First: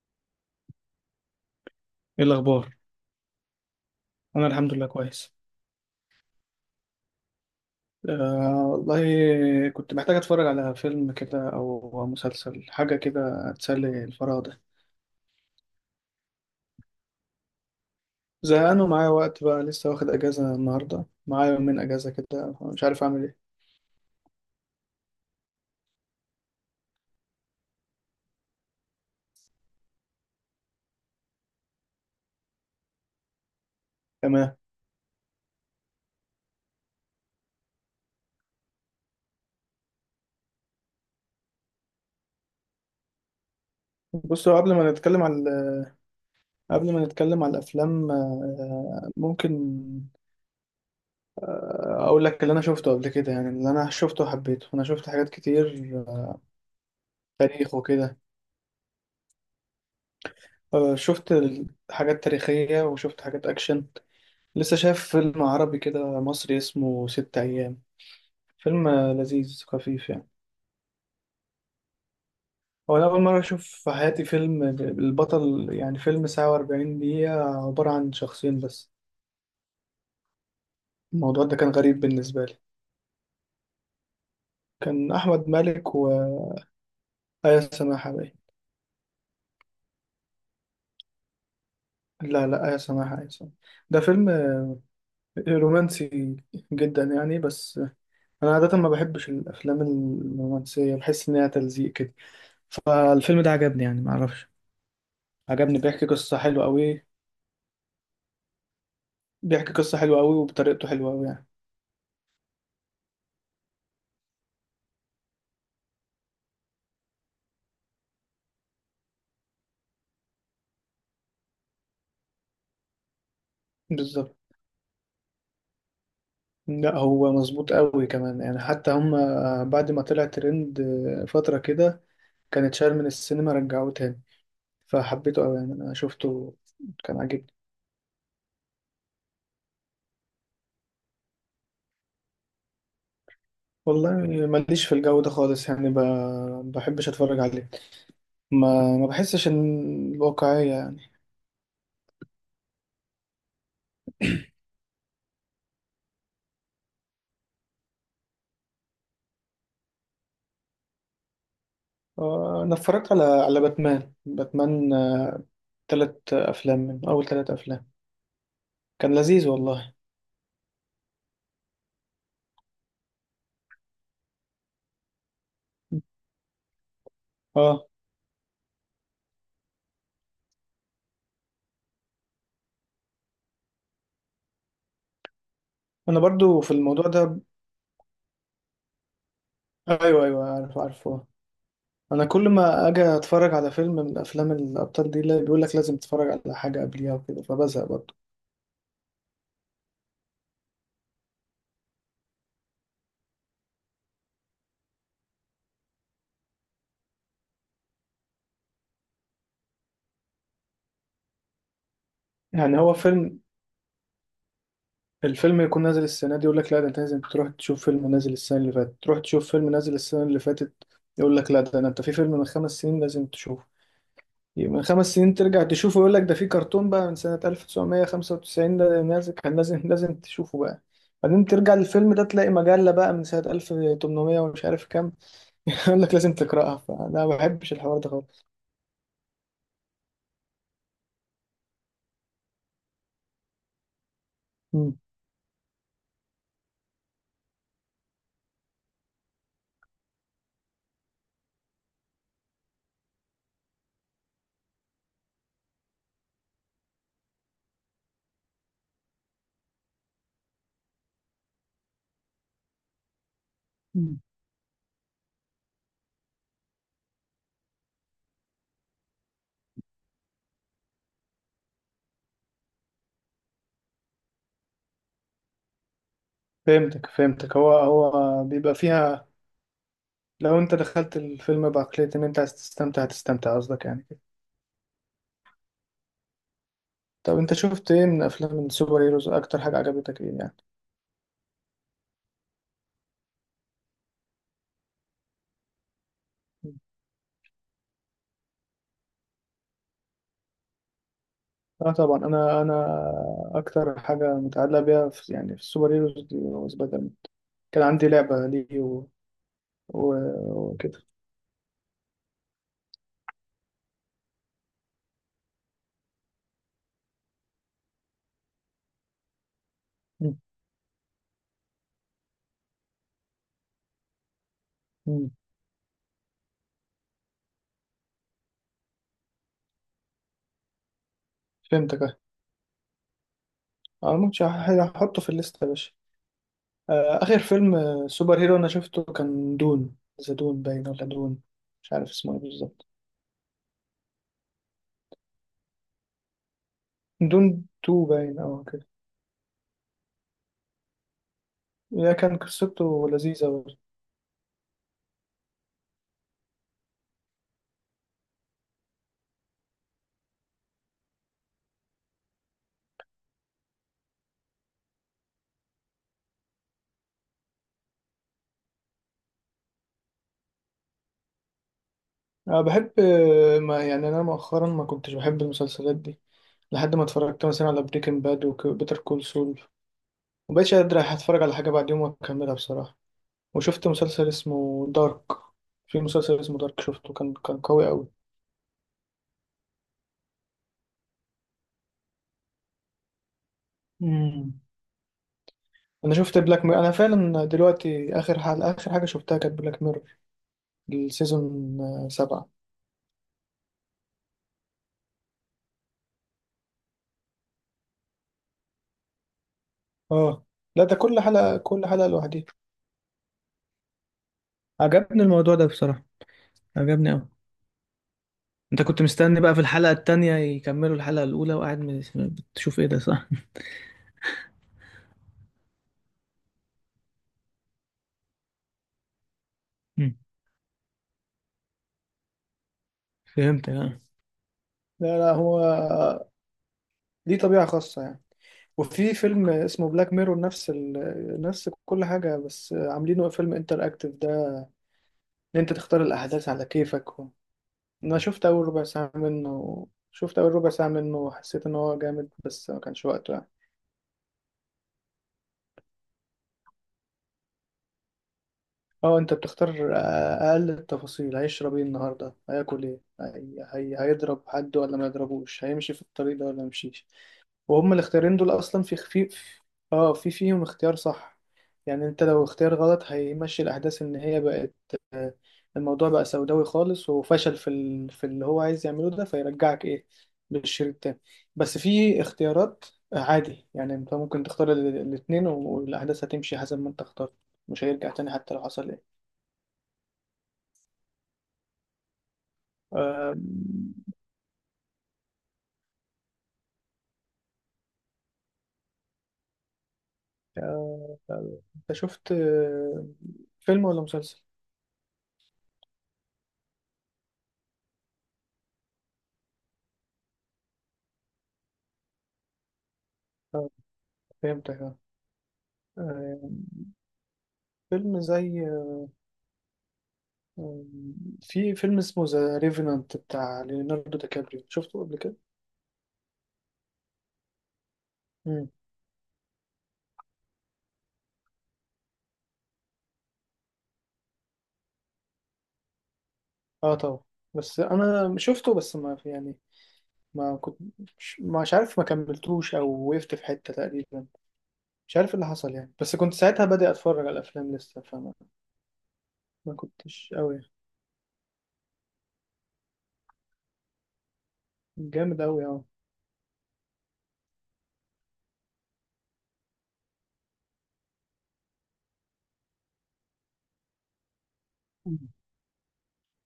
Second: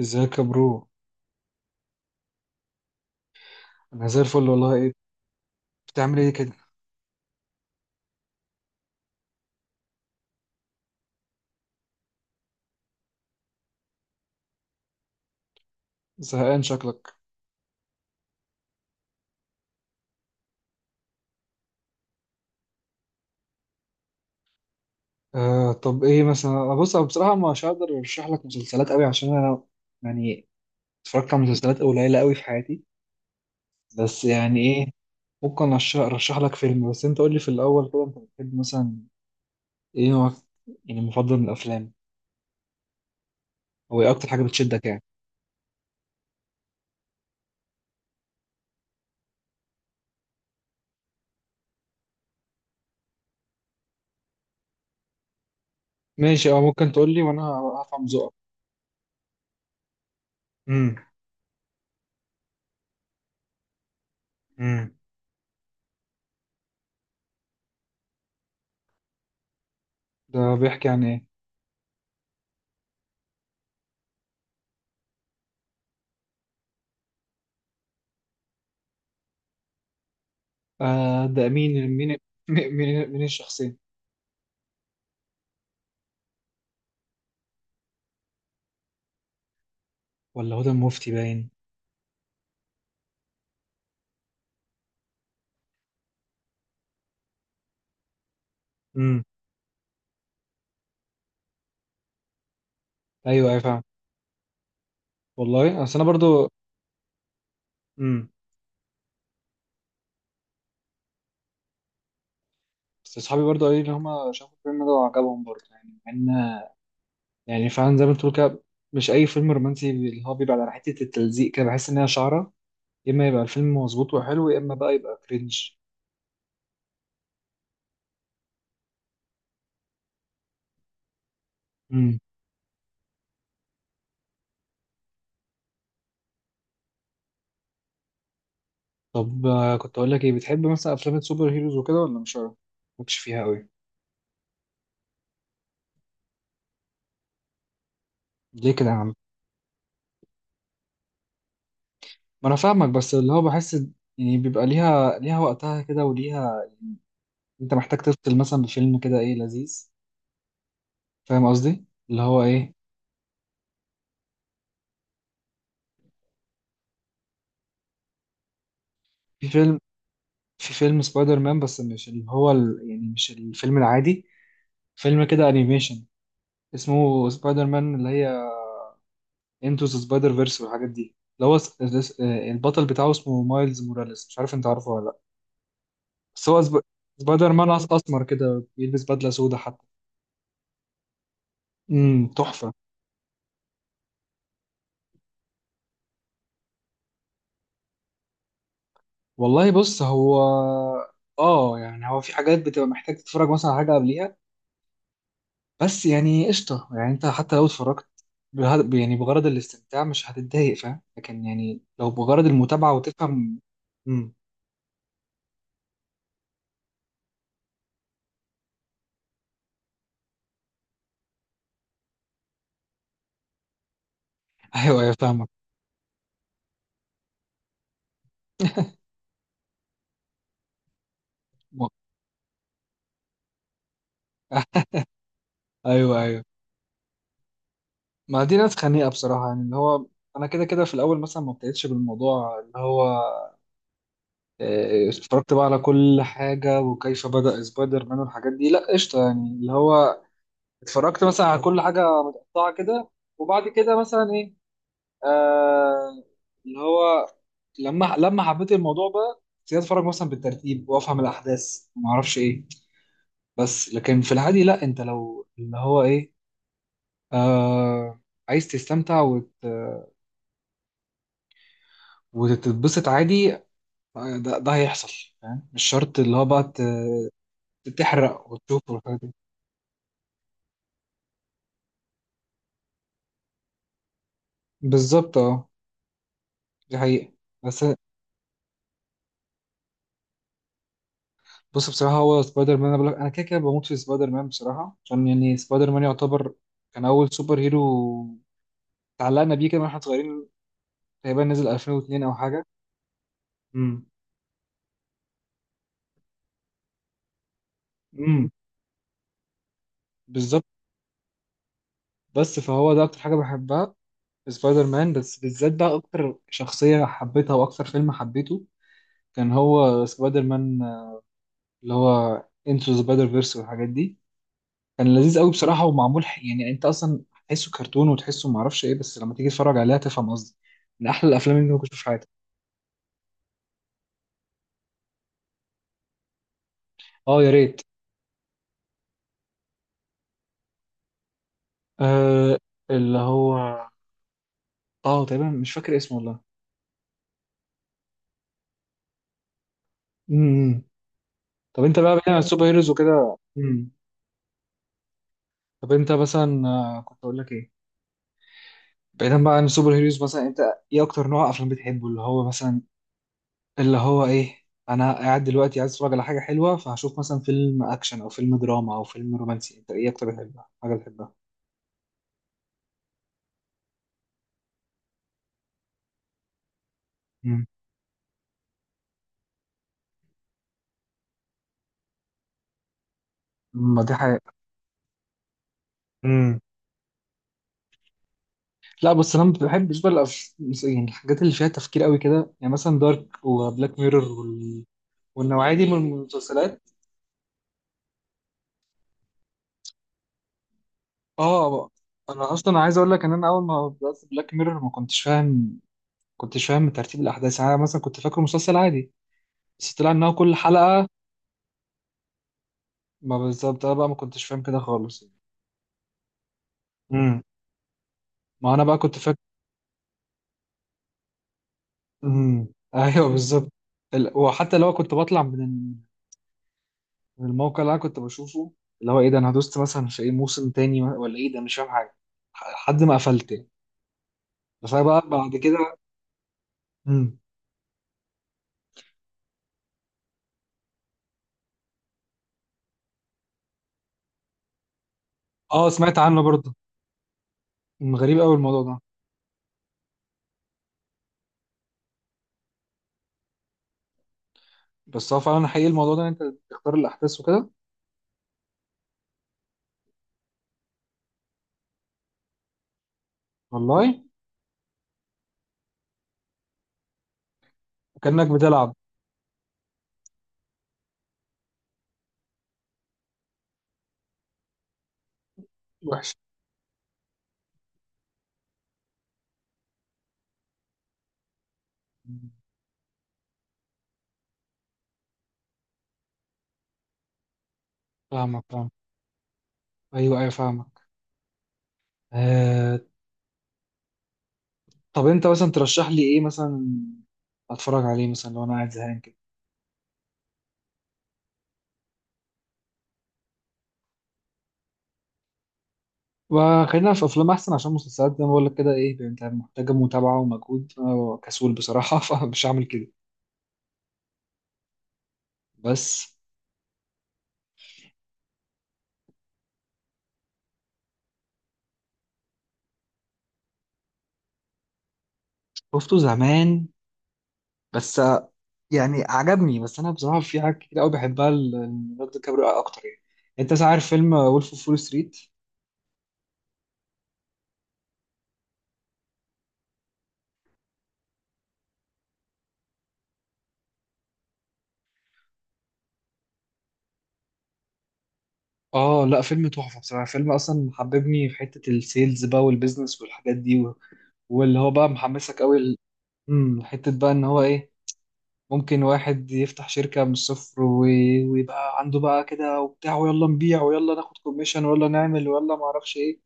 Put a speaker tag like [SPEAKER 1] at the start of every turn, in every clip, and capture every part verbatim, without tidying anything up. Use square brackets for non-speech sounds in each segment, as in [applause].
[SPEAKER 1] ازيك يا برو؟
[SPEAKER 2] ايه الاخبار؟
[SPEAKER 1] انا زي
[SPEAKER 2] انا
[SPEAKER 1] الفل
[SPEAKER 2] الحمد
[SPEAKER 1] والله.
[SPEAKER 2] لله
[SPEAKER 1] ايه؟
[SPEAKER 2] كويس.
[SPEAKER 1] بتعمل ايه كده؟
[SPEAKER 2] آه والله، كنت محتاج اتفرج على فيلم كده او مسلسل، حاجه كده تسلي الفراغ ده.
[SPEAKER 1] زهقان شكلك.
[SPEAKER 2] زهقان ومعايا وقت بقى، لسه واخد اجازه النهارده، معايا يومين اجازه كده، مش عارف اعمل ايه.
[SPEAKER 1] آه طب ايه مثلا؟ آه، بص انا بصراحه مش هقدر ارشح لك مسلسلات قوي، عشان انا يعني اتفرجت على مسلسلات قليله قوي في حياتي. بس
[SPEAKER 2] تمام.
[SPEAKER 1] يعني ايه؟ ممكن أرش- ارشح لك فيلم، بس انت قول لي في الاول كده انت بتحب مثلا ايه نوعك يعني مفضل من الافلام؟ او ايه اكتر حاجه
[SPEAKER 2] بص، هو قبل
[SPEAKER 1] بتشدك
[SPEAKER 2] ما
[SPEAKER 1] يعني؟
[SPEAKER 2] نتكلم على قبل ما نتكلم على الافلام، آه ممكن اقول لك اللي انا شفته قبل كده، يعني اللي انا شفته وحبيته، انا شفت حاجات كتير، آه،
[SPEAKER 1] ماشي اه، ممكن تقول لي وانا
[SPEAKER 2] تاريخ
[SPEAKER 1] هفهم
[SPEAKER 2] وكده.
[SPEAKER 1] ذوقك.
[SPEAKER 2] آه،
[SPEAKER 1] امم.
[SPEAKER 2] شفت حاجات تاريخيه وشفت حاجات اكشن. لسه
[SPEAKER 1] امم،
[SPEAKER 2] شايف فيلم عربي كده مصري اسمه ست أيام، فيلم لذيذ خفيف يعني.
[SPEAKER 1] ده بيحكي عن ايه؟
[SPEAKER 2] هو أنا أول مرة أشوف في حياتي فيلم ب- البطل، يعني فيلم ساعة وأربعين دقيقة عبارة عن شخصين بس.
[SPEAKER 1] آه،
[SPEAKER 2] الموضوع
[SPEAKER 1] ده
[SPEAKER 2] ده كان
[SPEAKER 1] مين
[SPEAKER 2] غريب
[SPEAKER 1] مين [laughs]
[SPEAKER 2] بالنسبة لي.
[SPEAKER 1] مين مين مين الشخصين؟
[SPEAKER 2] كان أحمد مالك وآية سماحة باين.
[SPEAKER 1] ولا هدى المفتي باين.
[SPEAKER 2] لا، لا، آية سماحة، آية سماحة. ده فيلم رومانسي جدا يعني، بس أنا عادة ما
[SPEAKER 1] امم.
[SPEAKER 2] بحبش الأفلام الرومانسية، بحس إنها تلزيق كده. فالفيلم
[SPEAKER 1] ايوه،
[SPEAKER 2] ده
[SPEAKER 1] ايوه، فاهم.
[SPEAKER 2] عجبني يعني، معرفش. عجبني،
[SPEAKER 1] والله اصل انا
[SPEAKER 2] بيحكي قصة
[SPEAKER 1] برضو.
[SPEAKER 2] حلوة أوي.
[SPEAKER 1] امم.
[SPEAKER 2] بيحكي قصة حلوة قوي وبطريقته حلوة قوي يعني.
[SPEAKER 1] بس اصحابي برضو قالوا لي ان هم شافوا الفيلم ده وعجبهم برضو، يعني مع ان يعني فعلا زي ما انت بتقول كده، مش اي فيلم رومانسي اللي هو بيبقى على حته التلزيق كده بحس ان هي شعره. يا اما يبقى الفيلم مظبوط
[SPEAKER 2] بالظبط.
[SPEAKER 1] وحلو، يا اما بقى يبقى كرنج.
[SPEAKER 2] لا، هو مظبوط قوي كمان يعني، حتى هم بعد ما طلع ترند فترة كده،
[SPEAKER 1] امم.
[SPEAKER 2] كانت شال من السينما، رجعوه تاني. فحبيته قوي يعني، انا شفته كان عاجبني.
[SPEAKER 1] طب آه، كنت اقول لك ايه؟ بتحب مثلا افلام السوبر هيروز وكده ولا مش عارف؟ مالكش فيها قوي؟
[SPEAKER 2] والله، ماليش في الجو ده خالص، يعني ب... بحبش اتفرج عليه.
[SPEAKER 1] ليه كده يا
[SPEAKER 2] ما ما
[SPEAKER 1] عم؟
[SPEAKER 2] بحسش ان الواقعية يعني.
[SPEAKER 1] ما انا فاهمك، بس اللي هو بحس يعني بيبقى ليها ليها وقتها كده وليها. انت محتاج تفصل مثلا بفيلم كده، ايه، لذيذ. فاهم قصدي اللي هو
[SPEAKER 2] آه،
[SPEAKER 1] ايه.
[SPEAKER 2] انا اتفرجت على على باتمان باتمان، آه، تلات افلام من اول تلات افلام، كان لذيذ
[SPEAKER 1] في فيلم
[SPEAKER 2] والله.
[SPEAKER 1] في فيلم سبايدر مان، بس مش اللي هو ال... يعني مش الفيلم العادي، فيلم كده انيميشن اسمه سبايدر
[SPEAKER 2] اه
[SPEAKER 1] مان اللي هي انتو ذا سبايدر فيرس والحاجات دي، اللي هو س- س- البطل بتاعه اسمه مايلز موراليس، مش عارف انت عارفه ولا لا.
[SPEAKER 2] انا
[SPEAKER 1] بس
[SPEAKER 2] برضو
[SPEAKER 1] هو
[SPEAKER 2] في
[SPEAKER 1] سب...
[SPEAKER 2] الموضوع ده.
[SPEAKER 1] سبايدر مان أس- اسمر كده، بيلبس بدلة سودا حتى.
[SPEAKER 2] ايوه، ايوه، عارف، عارفه. انا
[SPEAKER 1] امم،
[SPEAKER 2] كل
[SPEAKER 1] تحفة.
[SPEAKER 2] ما اجي اتفرج على فيلم من افلام الابطال دي، اللي بيقول لك لازم تتفرج على حاجه قبليها وكده، فبزهق برضه.
[SPEAKER 1] والله بص هو، اه، يعني هو في حاجات بتبقى محتاج تتفرج مثلا على حاجة قبليها، بس يعني قشطة، يعني انت حتى لو اتفرجت بهد... يعني بغرض الاستمتاع مش هتتضايق، فاهم؟ لكن يعني لو بغرض
[SPEAKER 2] يعني
[SPEAKER 1] المتابعة
[SPEAKER 2] هو فيلم،
[SPEAKER 1] وتفهم. امم.
[SPEAKER 2] الفيلم يكون نازل السنه دي، يقول لك لا ده انت لازم تروح تشوف فيلم نازل السنه اللي فاتت، تروح تشوف فيلم نازل السنه اللي فاتت. يقول لك لا ده أنا- انت في فيلم من خمس سنين لازم تشوفه،
[SPEAKER 1] [laughs]
[SPEAKER 2] من
[SPEAKER 1] ايوه،
[SPEAKER 2] خمس
[SPEAKER 1] ايوه،
[SPEAKER 2] سنين
[SPEAKER 1] فاهمك.
[SPEAKER 2] ترجع تشوفه، يقول لك ده في كرتون بقى من سنه ألف وتسعمية وخمسة وتسعين ده نازل، كان لازم لازم تشوفه بقى. بعدين ترجع
[SPEAKER 1] م-
[SPEAKER 2] للفيلم ده تلاقي مجلة بقى من سنة ألف وتمنمية ومش
[SPEAKER 1] أه،
[SPEAKER 2] عارف كام.
[SPEAKER 1] [laughs]
[SPEAKER 2] [laughs] يقول لك
[SPEAKER 1] ايوه،
[SPEAKER 2] لازم
[SPEAKER 1] ايوه.
[SPEAKER 2] تقرأها، فلا ما بحبش الحوار ده
[SPEAKER 1] ما
[SPEAKER 2] خالص.
[SPEAKER 1] دي ناس خنيقة بصراحة، يعني اللي هو انا كده كده في الاول مثلا ما ابتديتش بالموضوع اللي هو
[SPEAKER 2] مم.
[SPEAKER 1] آه، اتفرجت بقى على كل حاجة وكيف بدأ سبايدر مان والحاجات دي، لا قشطة يعني اللي هو اتفرجت مثلا على كل حاجة متقطعة كده، وبعد كده مثلا ايه، آه اللي هو لما لما حبيت الموضوع بقى ابتديت اتفرج مثلا بالترتيب وافهم الاحداث وما اعرفش ايه. بس
[SPEAKER 2] مم.
[SPEAKER 1] لكن في العادي لا، انت لو اللي هو ايه، آه عايز تستمتع وت... وتتبسط عادي، آه، ده, ده هيحصل. فاهم؟ مش شرط اللي هو بقى
[SPEAKER 2] فهمتك،
[SPEAKER 1] ت-
[SPEAKER 2] فهمتك، هو هو
[SPEAKER 1] تحرق
[SPEAKER 2] بيبقى
[SPEAKER 1] وتشوف والحاجات
[SPEAKER 2] فيها،
[SPEAKER 1] دي.
[SPEAKER 2] لو انت دخلت الفيلم بعقلية ان انت عايز تستمتع هتستمتع، قصدك يعني كده.
[SPEAKER 1] بالظبط، اه، دي حقيقة.
[SPEAKER 2] طب انت
[SPEAKER 1] بس
[SPEAKER 2] شفت ايه من افلام السوبر هيروز، اكتر حاجة عجبتك ايه يعني؟
[SPEAKER 1] بص، بصراحة هو سبايدر مان، انا بقول لك انا كده كده بموت في سبايدر مان بصراحة، عشان يعني سبايدر مان يعتبر
[SPEAKER 2] مم.
[SPEAKER 1] كان اول سوبر هيرو اتعلقنا بيه كده واحنا صغيرين. تقريبا نزل
[SPEAKER 2] اه طبعا،
[SPEAKER 1] ألفين واتنين او
[SPEAKER 2] انا
[SPEAKER 1] حاجة.
[SPEAKER 2] انا اكتر
[SPEAKER 1] مم.
[SPEAKER 2] حاجة متعلقة بيها في، يعني في السوبر هيروز دي، هو سبايدر مان. كان عندي لعبة
[SPEAKER 1] امم.
[SPEAKER 2] ليه و... و...
[SPEAKER 1] بالظبط.
[SPEAKER 2] وكده.
[SPEAKER 1] بس فهو ده اكتر حاجه بحبها في سبايدر مان، بس بالذات بقى اكتر شخصيه حبيتها واكتر فيلم حبيته كان هو
[SPEAKER 2] مم.
[SPEAKER 1] سبايدر مان، آه، اللي هو انتو سبايدر فيرس والحاجات دي. كان
[SPEAKER 2] مم.
[SPEAKER 1] لذيذ قوي بصراحه، ومعمول ح- يعني انت اصلا تحسه كرتون وتحسه معرفش ايه، بس لما تيجي تتفرج عليها تفهم قصدي. من احلى الافلام اللي ممكن تشوفها
[SPEAKER 2] فهمتك
[SPEAKER 1] في
[SPEAKER 2] اه.
[SPEAKER 1] حياتك.
[SPEAKER 2] آه، ممكن هحطه في الليستة يا باشا. آه، آخر
[SPEAKER 1] اه يا
[SPEAKER 2] فيلم
[SPEAKER 1] ريت.
[SPEAKER 2] آه، سوبر هيرو أنا شفته كان دون، ذا دون باين ولا دون، مش عارف اسمه إيه
[SPEAKER 1] آه
[SPEAKER 2] بالظبط.
[SPEAKER 1] اللي هو، اه تقريبا مش فاكر اسمه والله.
[SPEAKER 2] دون تو باين أو كده.
[SPEAKER 1] امم. طب انت بقى
[SPEAKER 2] ده
[SPEAKER 1] بعيد
[SPEAKER 2] كان
[SPEAKER 1] عن السوبر هيروز
[SPEAKER 2] قصته
[SPEAKER 1] وكده.
[SPEAKER 2] لذيذة برضه.
[SPEAKER 1] امم. طب انت مثلا آه، كنت اقول لك ايه؟ بعيدا بقى عن السوبر هيروز مثلا، انت ايه اكتر نوع افلام بتحبه؟ اللي هو مثلا اللي هو ايه، انا قاعد دلوقتي عايز اتفرج على حاجه حلوه، فهشوف مثلا فيلم اكشن او فيلم دراما او فيلم رومانسي؟ انت ايه اكتر بتحبها حاجه بتحبها؟
[SPEAKER 2] أنا بحب، آه، ما يعني، أنا مؤخرا ما كنتش بحب المسلسلات دي، لحد ما اتفرجت
[SPEAKER 1] امم.
[SPEAKER 2] مثلا على بريكنج باد وبيتر كول سول. مبقتش قادر أتفرج على حاجة بعد يوم وأكملها بصراحة. وشفت
[SPEAKER 1] ما دي
[SPEAKER 2] مسلسل
[SPEAKER 1] حاجه.
[SPEAKER 2] اسمه دارك. في مسلسل اسمه
[SPEAKER 1] امم.
[SPEAKER 2] دارك شفته، كان كان قوي أوي.
[SPEAKER 1] لا بص، انا ما بحبش بقى الأف- يعني الحاجات اللي فيها تفكير قوي كده، يعني مثلا دارك وبلاك ميرور
[SPEAKER 2] امم
[SPEAKER 1] وال... والنوعيه دي من
[SPEAKER 2] أنا شفت بلاك مير،
[SPEAKER 1] المسلسلات.
[SPEAKER 2] أنا فعلا دلوقتي آخر حلقة آخر حاجة شفتها كانت بلاك مير، السيزون
[SPEAKER 1] اه،
[SPEAKER 2] آه، سبعة.
[SPEAKER 1] انا اصلا عايز اقول لك ان انا اول ما بدات بلاك ميرور ما كنتش فاهم، كنتش فاهم ترتيب الاحداث، يعني انا مثلا كنت فاكره مسلسل عادي، بس طلع انها
[SPEAKER 2] اه،
[SPEAKER 1] كل
[SPEAKER 2] لا ده
[SPEAKER 1] حلقة.
[SPEAKER 2] كل حلقة، كل حلقة لوحدها.
[SPEAKER 1] ما بالظبط، انا بقى ما كنتش فاهم كده
[SPEAKER 2] عجبني
[SPEAKER 1] خالص.
[SPEAKER 2] الموضوع ده بصراحة، عجبني أوي.
[SPEAKER 1] امم. ما
[SPEAKER 2] أنت
[SPEAKER 1] انا بقى
[SPEAKER 2] كنت
[SPEAKER 1] كنت فاكر.
[SPEAKER 2] مستني بقى في الحلقة التانية يكملوا الحلقة الأولى وقاعد م-
[SPEAKER 1] امم.
[SPEAKER 2] بتشوف إيه ده،
[SPEAKER 1] ايوه،
[SPEAKER 2] صح؟
[SPEAKER 1] بالظبط. ال... وحتى لو كنت بطلع من ال- من الموقع اللي انا كنت بشوفه، اللي هو ايه ده انا دوست
[SPEAKER 2] [laughs]
[SPEAKER 1] مثلا
[SPEAKER 2] مم.
[SPEAKER 1] في ايه، موسم تاني ولا ايه ده، مش فاهم حاجة لحد ما قفلت يعني.
[SPEAKER 2] فهمت يعني.
[SPEAKER 1] بس انا
[SPEAKER 2] لا،
[SPEAKER 1] بقى
[SPEAKER 2] لا،
[SPEAKER 1] بعد
[SPEAKER 2] هو
[SPEAKER 1] كده. امم.
[SPEAKER 2] ليه طبيعة خاصة يعني. وفي فيلم اسمه بلاك ميرور نفس ال... نفس كل حاجة، بس عاملينه فيلم انتر اكتف ده، ان انت
[SPEAKER 1] اه
[SPEAKER 2] تختار
[SPEAKER 1] سمعت عنه
[SPEAKER 2] الاحداث على
[SPEAKER 1] برضه.
[SPEAKER 2] كيفك و...
[SPEAKER 1] أمم،
[SPEAKER 2] انا
[SPEAKER 1] غريب
[SPEAKER 2] شفت
[SPEAKER 1] قوي
[SPEAKER 2] اول
[SPEAKER 1] الموضوع
[SPEAKER 2] ربع
[SPEAKER 1] ده.
[SPEAKER 2] ساعة منه، شفت اول ربع ساعة منه، وحسيت ان هو جامد بس ما كانش وقته يعني.
[SPEAKER 1] بس هو فعلا حقيقي الموضوع ده، إن انت تختار الاحداث وكده.
[SPEAKER 2] اه انت بتختار، آه، اقل التفاصيل، هيشرب ايه النهارده، هياكل ايه، هي... هي...
[SPEAKER 1] والله.
[SPEAKER 2] هيضرب حد ولا ما يضربوش، هيمشي في الطريق ده ولا ما يمشيش. وهم الاختيارين
[SPEAKER 1] كأنك
[SPEAKER 2] دول اصلا
[SPEAKER 1] بتلعب.
[SPEAKER 2] في خفيف. اه في فيهم اختيار صح، يعني انت لو اختيار غلط هيمشي الاحداث ان هي بقت، آه، الموضوع بقى
[SPEAKER 1] وحش.
[SPEAKER 2] سوداوي خالص، وفشل في ال... في اللي هو عايز يعمله ده، فيرجعك ايه للشريط التاني. بس في
[SPEAKER 1] أمم،
[SPEAKER 2] اختيارات عادي، يعني انت ممكن تختار ال- الاتنين، والاحداث هتمشي حسب ما انت اخترت، مش هيرجع تاني حتى لو
[SPEAKER 1] فاهمك، فاهم.
[SPEAKER 2] حصل.
[SPEAKER 1] ايوه، ايوه، فاهمك. آه،
[SPEAKER 2] آم،
[SPEAKER 1] طب انت مثلا ترشح لي ايه مثلا اتفرج عليه مثلا لو انا قاعد زهقان كده؟
[SPEAKER 2] آه، آه، أه، انت شفت آه، فيلم ولا مسلسل؟
[SPEAKER 1] وخلينا في افلام احسن، عشان مسلسلات زي ما بقول لك كده، ايه يعني، انت محتاجه متابعه ومجهود، انا كسول بصراحه [laughs] فمش هعمل كده.
[SPEAKER 2] آه، فهمتك آه.
[SPEAKER 1] بس
[SPEAKER 2] آم، فيلم زي، آم، في فيلم اسمه ذا ريفنانت بتاع ليوناردو دي كابريو، شفته قبل كده؟
[SPEAKER 1] شفته زمان، بس آه،
[SPEAKER 2] مم.
[SPEAKER 1] يعني عجبني. بس انا بصراحه في حاجات كتير قوي بحبها ال- ليوناردو دي كابريو اكتر يعني. انت مثلا عارف فيلم وولف اوف فول ستريت؟
[SPEAKER 2] اه طبعا، بس انا شفته بس ما في يعني، ما كنت، مش مش عارف، ما كملتوش او وقفت في حتة تقريبا، مش عارف إيه اللي حصل يعني، بس كنت ساعتها بادئ اتفرج على الافلام لسه فما.
[SPEAKER 1] اه لا، فيلم
[SPEAKER 2] ما
[SPEAKER 1] تحفه بصراحه،
[SPEAKER 2] كنتش
[SPEAKER 1] فيلم
[SPEAKER 2] قوي.
[SPEAKER 1] اصلا حببني في حته السيلز بقى والبيزنس والحاجات دي و... واللي هو بقى
[SPEAKER 2] جامد
[SPEAKER 1] محمسك
[SPEAKER 2] قوي اه.
[SPEAKER 1] قوي ال... امم. حته بقى ان هو ايه، ممكن واحد يفتح شركه من الصفر و... ويبقى عنده بقى كده وبتاع، ويلا نبيع ويلا ناخد كوميشن ويلا
[SPEAKER 2] مم.
[SPEAKER 1] نعمل ويلا ما اعرفش ايه.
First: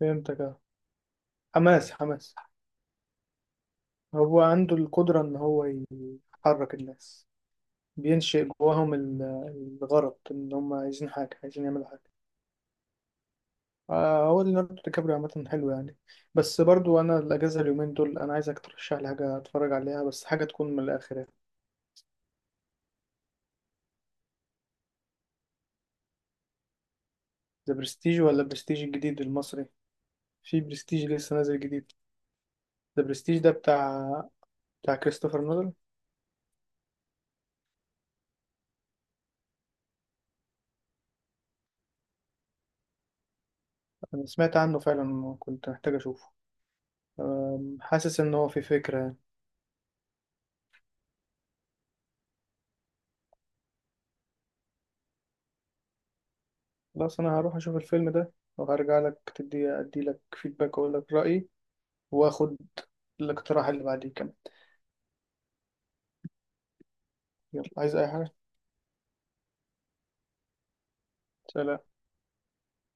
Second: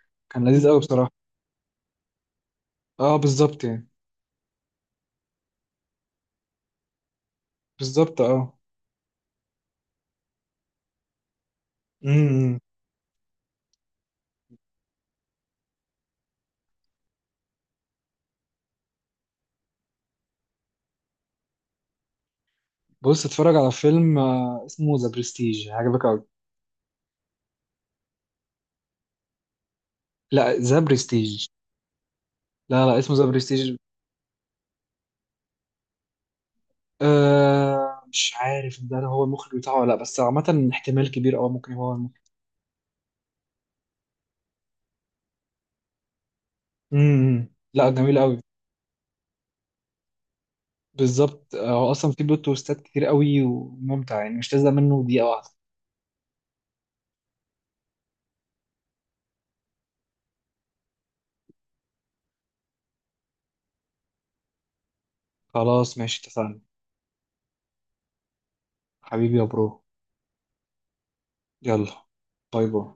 [SPEAKER 2] فهمتك
[SPEAKER 1] كان
[SPEAKER 2] اه.
[SPEAKER 1] لذيذ قوي بصراحه.
[SPEAKER 2] حماس حماس.
[SPEAKER 1] اه بالظبط يعني.
[SPEAKER 2] هو عنده القدرة إن هو يحرك الناس،
[SPEAKER 1] بالظبط
[SPEAKER 2] بينشئ
[SPEAKER 1] اه.
[SPEAKER 2] جواهم ال- الغرض إن هم عايزين حاجة، عايزين يعملوا حاجة.
[SPEAKER 1] امم.
[SPEAKER 2] آه، هو ليوناردو دي كابريو عامة حلو يعني. بس برضو أنا الأجازة اليومين دول أنا عايزك ترشح لي حاجة أتفرج عليها، بس حاجة تكون من الآخر يعني.
[SPEAKER 1] بص اتفرج على فيلم آه، اسمه ذا برستيج، عجبك قوي.
[SPEAKER 2] ذا برستيج ولا برستيج الجديد المصري؟
[SPEAKER 1] لا،
[SPEAKER 2] في
[SPEAKER 1] ذا
[SPEAKER 2] برستيج لسه
[SPEAKER 1] برستيج.
[SPEAKER 2] نازل جديد.
[SPEAKER 1] لا لا،
[SPEAKER 2] ذا
[SPEAKER 1] اسمه ذا
[SPEAKER 2] برستيج ده
[SPEAKER 1] برستيج.
[SPEAKER 2] بتاع بتاع كريستوفر نولان.
[SPEAKER 1] أه مش عارف ده هو المخرج بتاعه ولا لا، بس عامة احتمال كبير قوي ممكن هو المخرج.
[SPEAKER 2] أنا سمعت عنه فعلا وكنت محتاج أشوفه.
[SPEAKER 1] امم.
[SPEAKER 2] أم،
[SPEAKER 1] لا جميل
[SPEAKER 2] حاسس إن
[SPEAKER 1] قوي.
[SPEAKER 2] هو في فكرة يعني.
[SPEAKER 1] بالظبط، آه، هو اصلا في بلوت تويستات كتير قوي وممتع، يعني مش تزهق منه دقيقة واحدة.
[SPEAKER 2] خلاص انا هروح اشوف الفيلم ده، وهرجع لك تدي ادي لك فيدباك، واقول لك رايي، واخد الاقتراح اللي بعديه كمان.
[SPEAKER 1] خلاص ماشي، اتفقنا.
[SPEAKER 2] يلا عايز اي حاجه.
[SPEAKER 1] حبيبي يا برو.
[SPEAKER 2] سلام.
[SPEAKER 1] يلا. باي باي.